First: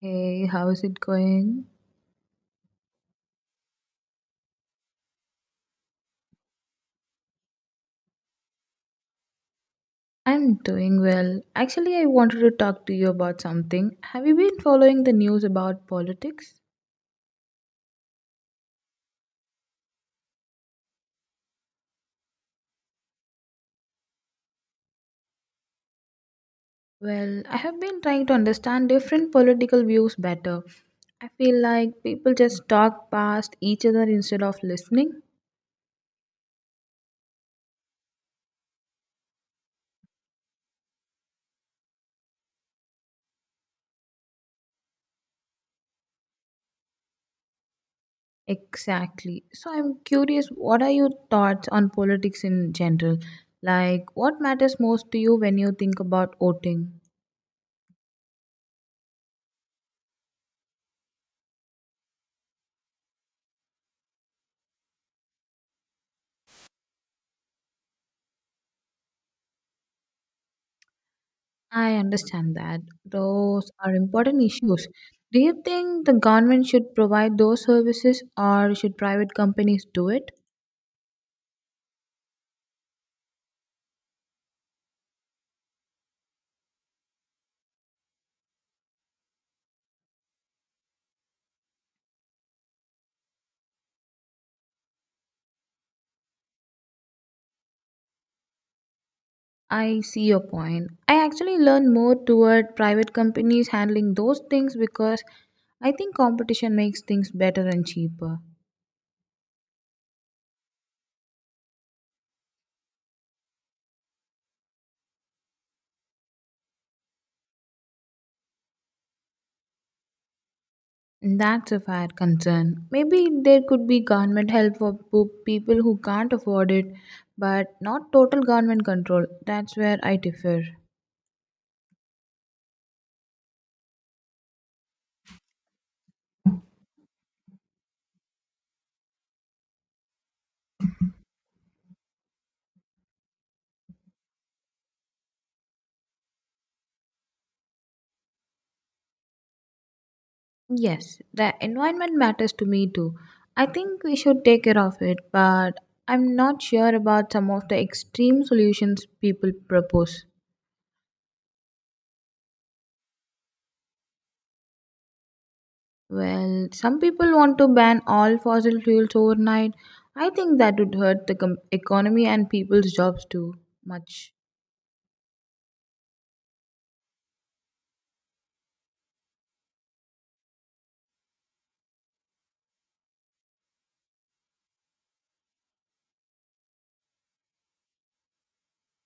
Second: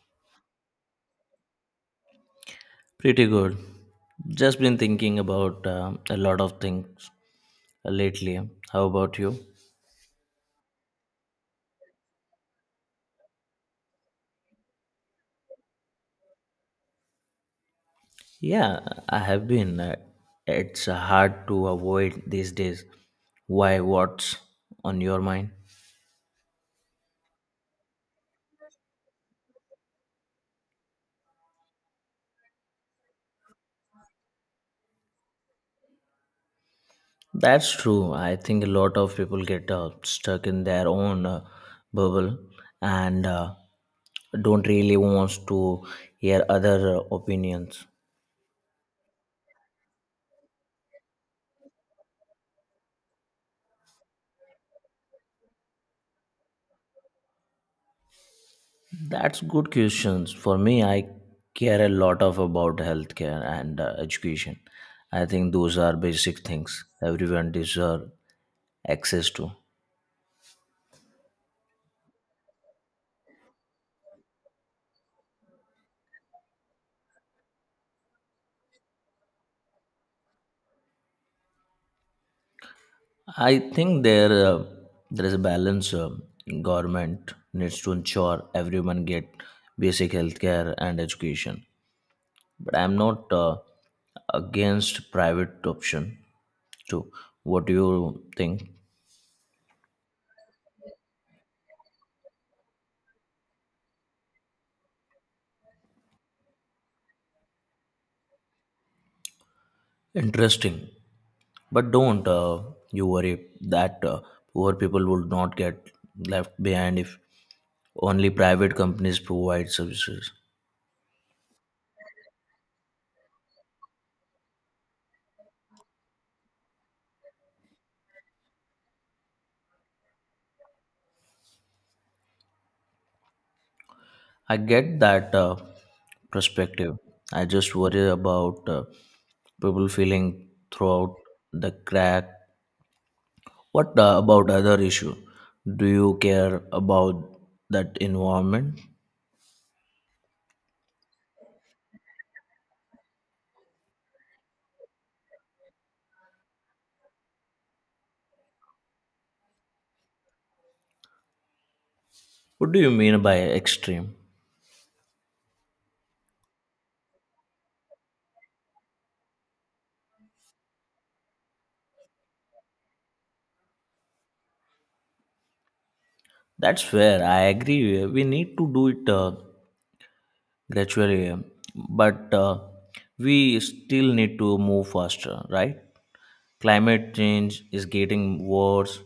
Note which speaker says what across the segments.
Speaker 1: Hey, how's it going?
Speaker 2: Pretty good. Just been thinking about a lot of things lately. How about you?
Speaker 1: I'm doing well. Actually, I wanted to talk to you about something. Have you been following the news about politics?
Speaker 2: Yeah, I have been. It's hard to avoid these days. Why? What's on your mind?
Speaker 1: Well, I have been trying to understand different political views better. I feel like people just talk past each other instead of listening.
Speaker 2: That's true. I think a lot of people get stuck in their own bubble and don't really want to hear other opinions.
Speaker 1: Exactly. So I'm curious, what are your thoughts on politics in general? Like, what matters most to you when you think about voting?
Speaker 2: That's good questions. For me, I care a lot of about healthcare and education. I think those are basic things everyone deserve access to.
Speaker 1: I understand that. Those are important issues. Do you think the government should provide those services or should private companies do it?
Speaker 2: I think there is a balance. Government needs to ensure everyone get basic healthcare and education. But I'm not against private option too. What do you think?
Speaker 1: I see your point. I actually learn more toward private companies handling those things because I think competition makes things better and cheaper.
Speaker 2: Interesting. But don't you worry that poor people would not get left behind if only private companies provide services.
Speaker 1: And that's a fair concern. Maybe there could be government help for people who can't afford it, but not total government control. That's where I differ.
Speaker 2: I get that perspective. I just worry about people feeling throughout the crack. What about other issue? Do you care about that environment?
Speaker 1: Yes, the environment matters to me too. I think we should take care of it, but I'm not sure about some of the extreme solutions people propose.
Speaker 2: What do you mean by extreme?
Speaker 1: Well, some people want to ban all fossil fuels overnight. I think that would hurt the economy and people's jobs too much.
Speaker 2: That's fair. I agree. We need to do it. Gradually, but we still need to move faster, right? Climate change is getting worse.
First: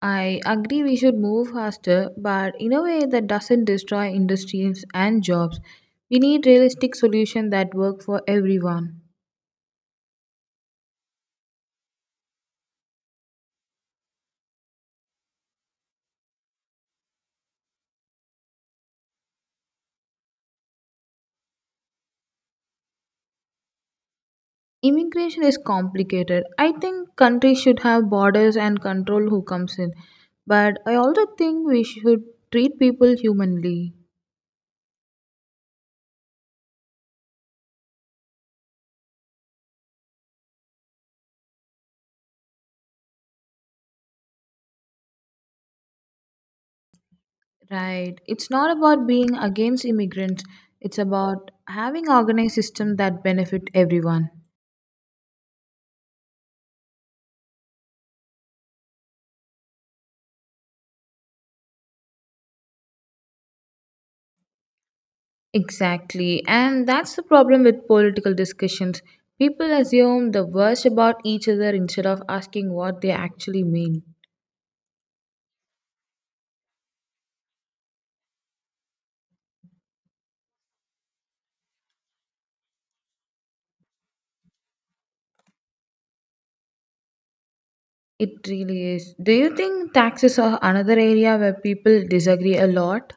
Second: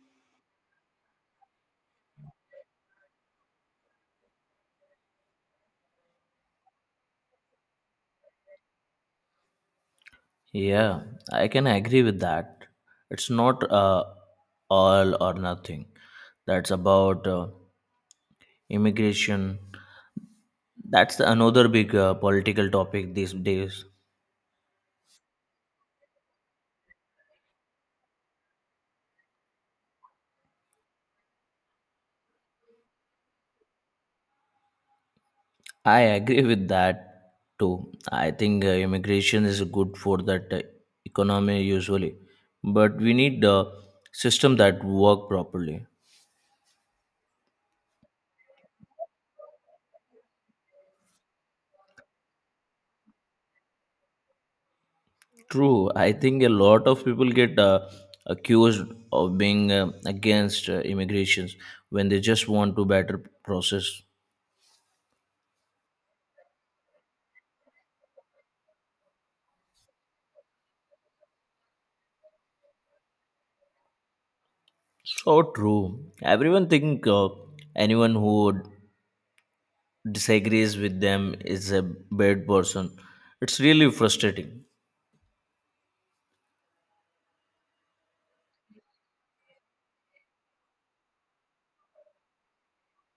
Speaker 1: I agree we should move faster, but in a way that doesn't destroy industries and jobs. We need realistic solutions that work for everyone.
Speaker 2: Yeah, I can agree with that. It's not all or nothing. That's about immigration. That's another big political topic these days.
Speaker 1: Immigration is complicated. I think countries should have borders and control who comes in. But I also think we should treat people humanly.
Speaker 2: I agree with that too. I think immigration is good for that economy usually, but we need a system that work properly.
Speaker 1: Right. It's not about being against immigrants. It's about having organized systems that benefit everyone.
Speaker 2: True, I think a lot of people get accused of being against immigrations when they just want to better process.
Speaker 1: Exactly. And that's the problem with political discussions. People assume the worst about each other instead of asking what they actually mean.
Speaker 2: So true. Everyone think anyone who disagrees with them is a bad person. It's really frustrating.
Speaker 1: It really is. Do you think taxes are another area where people disagree a lot?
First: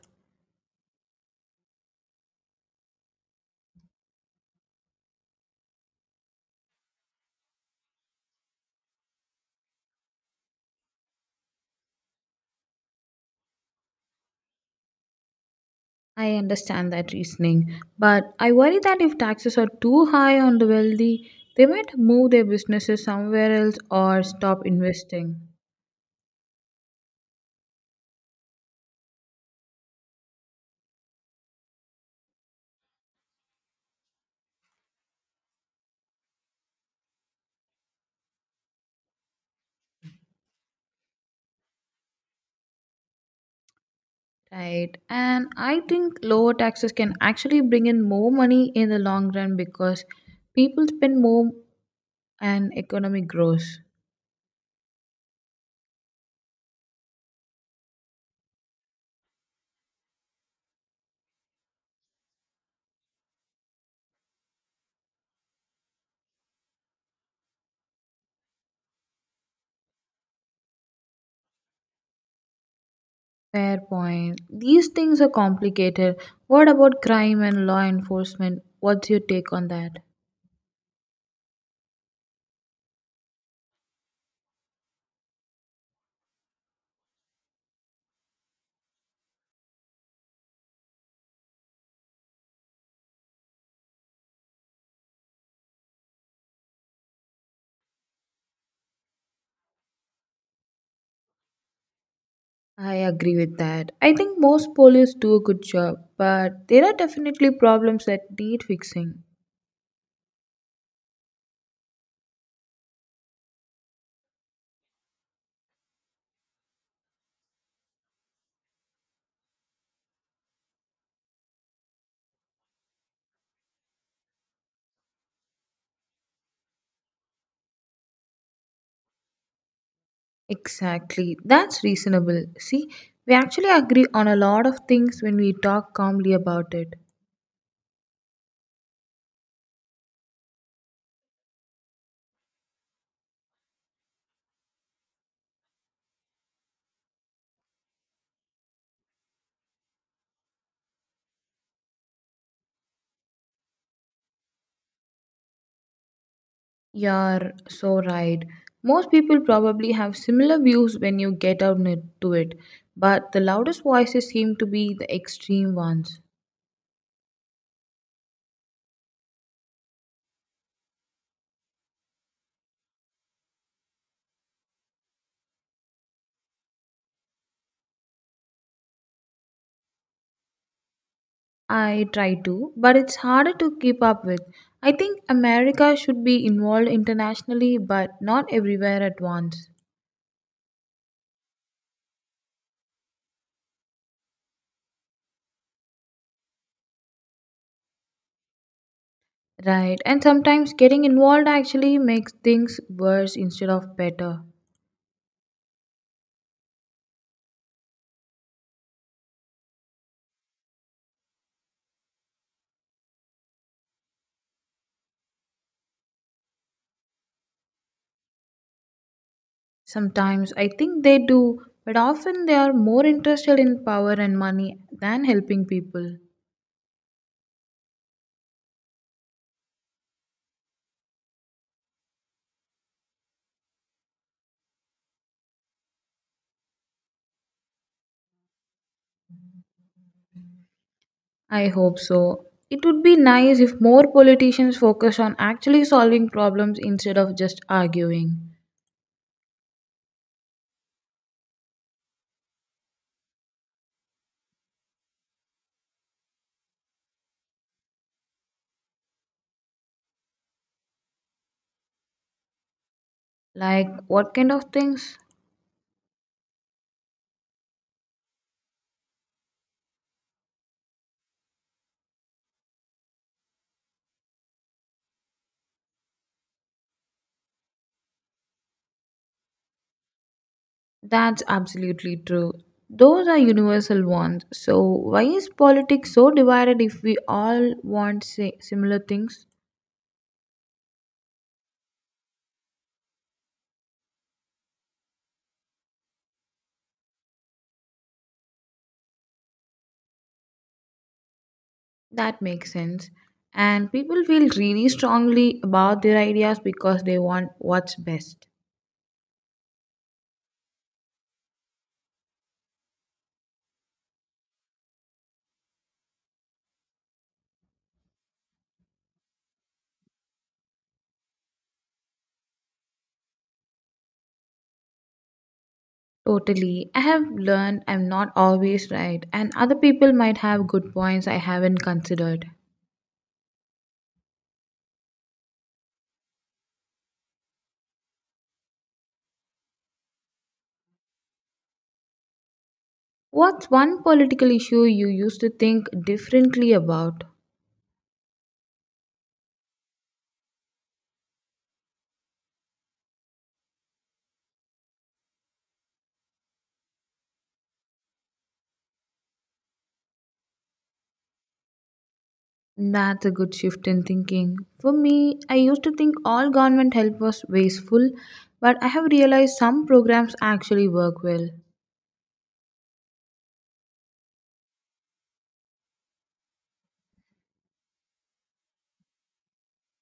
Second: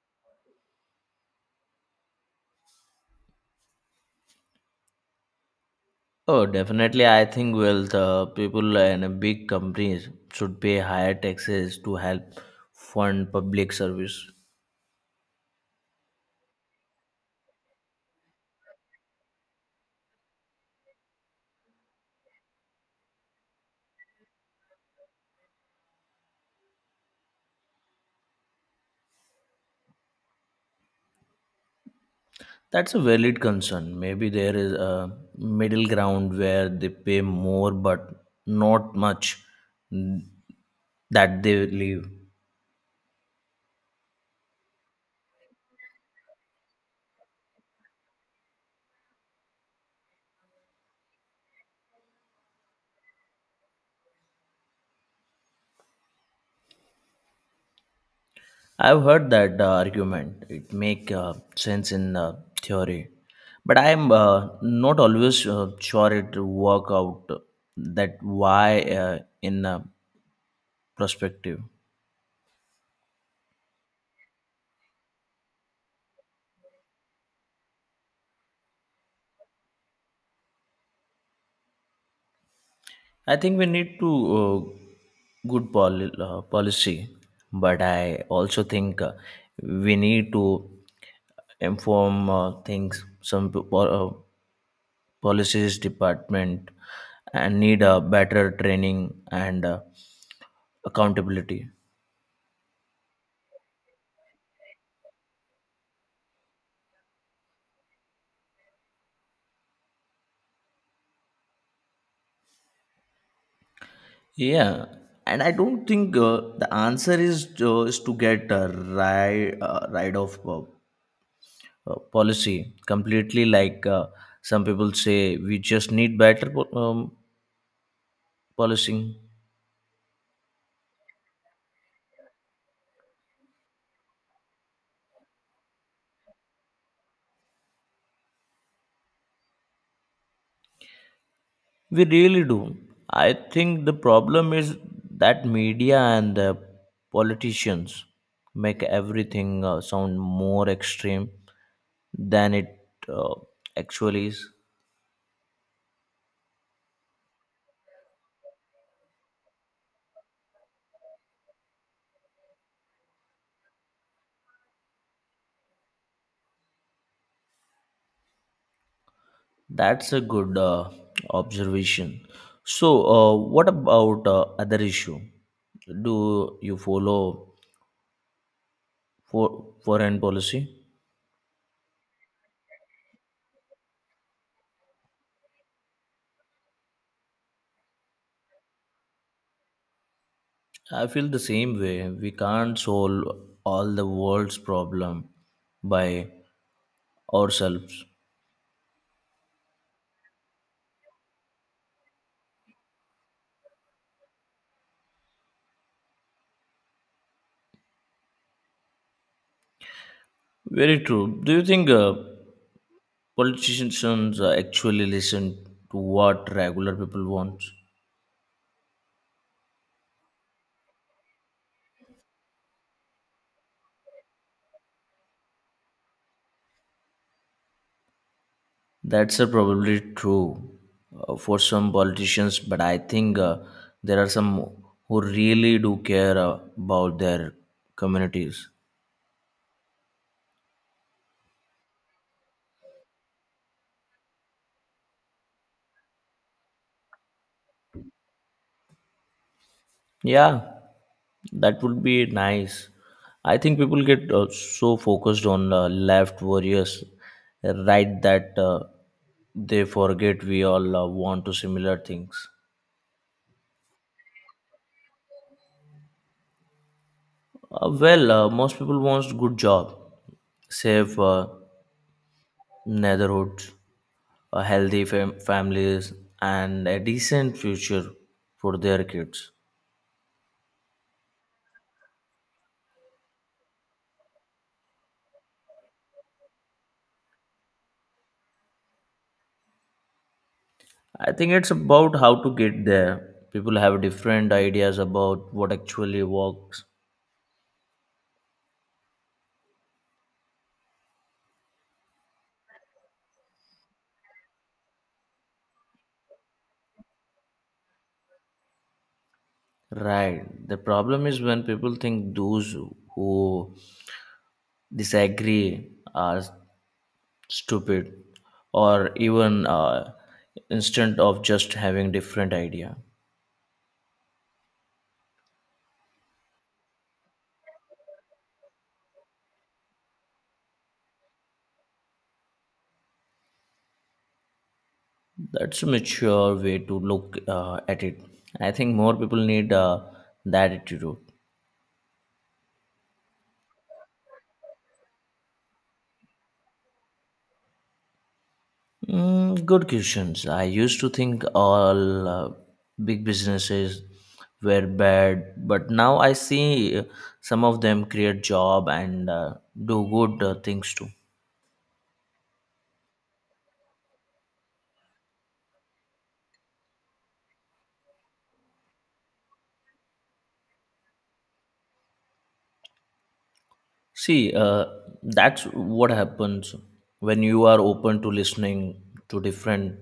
Speaker 2: Oh, definitely. I think, well, the people and big companies should pay higher taxes to help fund public service.
Speaker 1: I understand that reasoning, but I worry that if taxes are too high on the wealthy, they might move their businesses somewhere else or stop investing.
Speaker 2: That's a valid concern. Maybe there is a middle ground where they pay more but not much, mm, that they leave.
Speaker 1: Right. And I think lower taxes can actually bring in more money in the long run because people spend more and economy grows.
Speaker 2: I've heard that argument. It make sense in theory, but I'm not always sure it work out. That why in perspective
Speaker 1: Fair point. These things are complicated. What about crime and law enforcement? What's your take on that?
Speaker 2: I think we need to, uh, good policy but I also think we need to inform things, some policies department, and need a better training and accountability.
Speaker 1: I agree with that. I think most police do a good job, but there are definitely problems that need fixing.
Speaker 2: Yeah, and I don't think the answer is to get rid of policy completely, like some people say. We just need better policing
Speaker 1: Exactly. That's reasonable. See, we actually agree on a lot of things when we talk calmly about it.
Speaker 2: we really do. I think the problem is that media and the politicians make everything sound more extreme than it uh, actually is.
Speaker 1: You're so right. Most people probably have similar views when you get to it, but the loudest voices seem to be the extreme ones.
Speaker 2: That's a good observation. So, what about other issue? Do you follow for foreign policy?
Speaker 1: I try to, but it's harder to keep up with. I think America should be involved internationally, but not everywhere at once.
Speaker 2: I feel the same way. We can't solve all the world's problem by ourselves.
Speaker 1: Right, and sometimes getting involved actually makes things worse instead of better.
Speaker 2: Very true. Do you think politicians actually listen to what regular people want?
Speaker 1: Sometimes I think they do, but often they are more interested in power and money than helping people.
Speaker 2: That's probably true for some politicians, but I think there are some who really do care about their communities.
Speaker 1: I hope so. It would be nice if more politicians focus on actually solving problems instead of just arguing.
Speaker 2: Yeah, that would be nice. I think people get so focused on left warriors, right, that they forget we all want to similar things.
Speaker 1: Like, what kind of things?
Speaker 2: Well, most people wants good job, safe neighborhoods, a healthy families, and a decent future for their kids.
Speaker 1: That's absolutely true. Those are universal ones. So, why is politics so divided if we all want similar things?
Speaker 2: I think it's about how to get there. People have different ideas about what actually works.
Speaker 1: That makes sense. And people feel really strongly about their ideas because they want what's best.
Speaker 2: Right. The problem is when people think those who disagree are stupid or even instead of just having different idea.
Speaker 1: Totally. I have learned I'm not always right, and other people might have good points I haven't considered.
Speaker 2: That's a mature way to look at it. I think more people need that attitude.
Speaker 1: What's one political issue you used to think differently about?
Speaker 2: Mm, good questions. I used to think all big businesses were bad, but now I see some of them create job and do good things too.
Speaker 1: That's a good shift in thinking. For me, I used to think all government help was wasteful, but I have realized some programs actually work well.
Speaker 2: See, that's what happens when you are open to listening to different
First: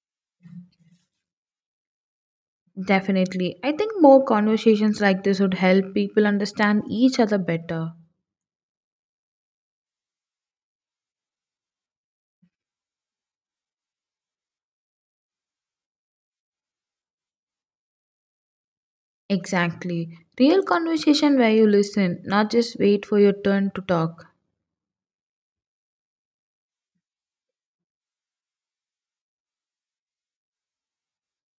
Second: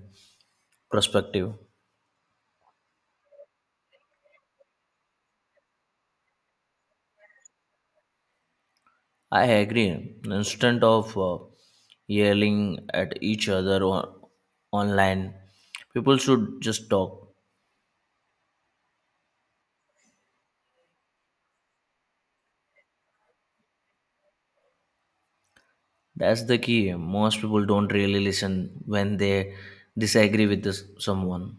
Speaker 2: perspective.
Speaker 1: Definitely. I think more conversations like this would help people understand each other better.
Speaker 2: I agree. Instead of yelling at each other online, people should just talk.
Speaker 1: Exactly. Real conversation where you listen, not just wait for your turn to talk.
Speaker 2: That's the key. Most people don't really listen when they disagree with this, someone.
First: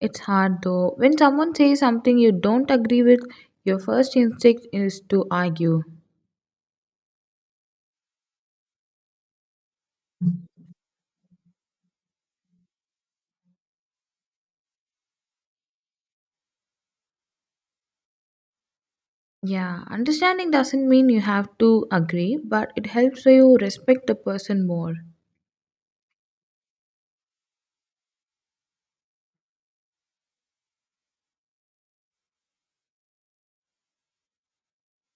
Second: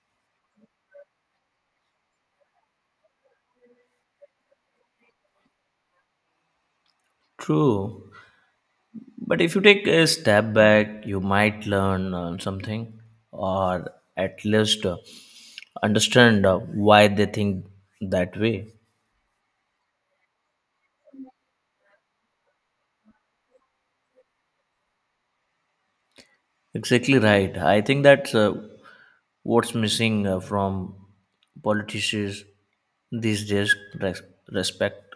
Speaker 1: It's hard though. When someone says something you don't agree with, your first instinct is to argue.
Speaker 2: True. But if you take a step back, you might learn something or at least understand why they think that way.
Speaker 1: Yeah, understanding doesn't mean you have to agree, but it helps you respect the person more.
Speaker 2: Exactly right. I think that's what's missing from politicians these days, res- respect.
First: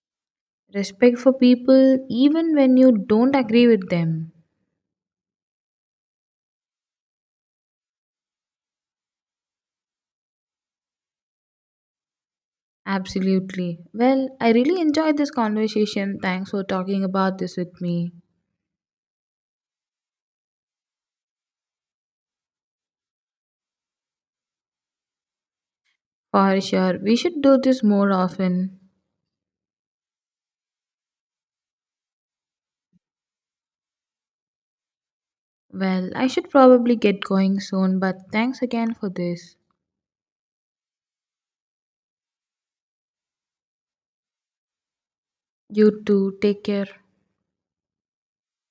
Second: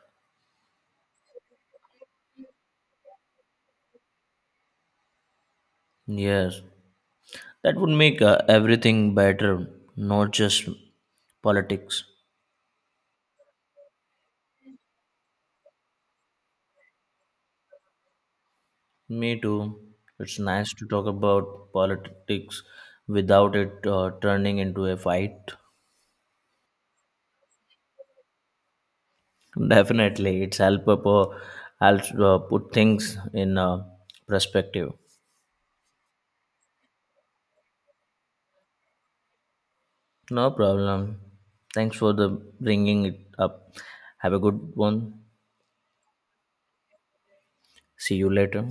Speaker 1: Respect for people even when you don't agree with them.
Speaker 2: Yes. That would make everything better, not just politics.
Speaker 1: Absolutely. Well, I really enjoyed this conversation. Thanks for talking about this with me.
Speaker 2: Me too. It's nice to talk about politics without it turning into a fight.
Speaker 1: For sure, we should do this more often.
Speaker 2: Definitely, it's helps put things in perspective.
Speaker 1: Well, I should probably get going soon, but thanks again for this.
Speaker 2: No problem. Thanks for the bringing it up. Have a good one.
Speaker 1: You too, take care.
Speaker 2: See you later.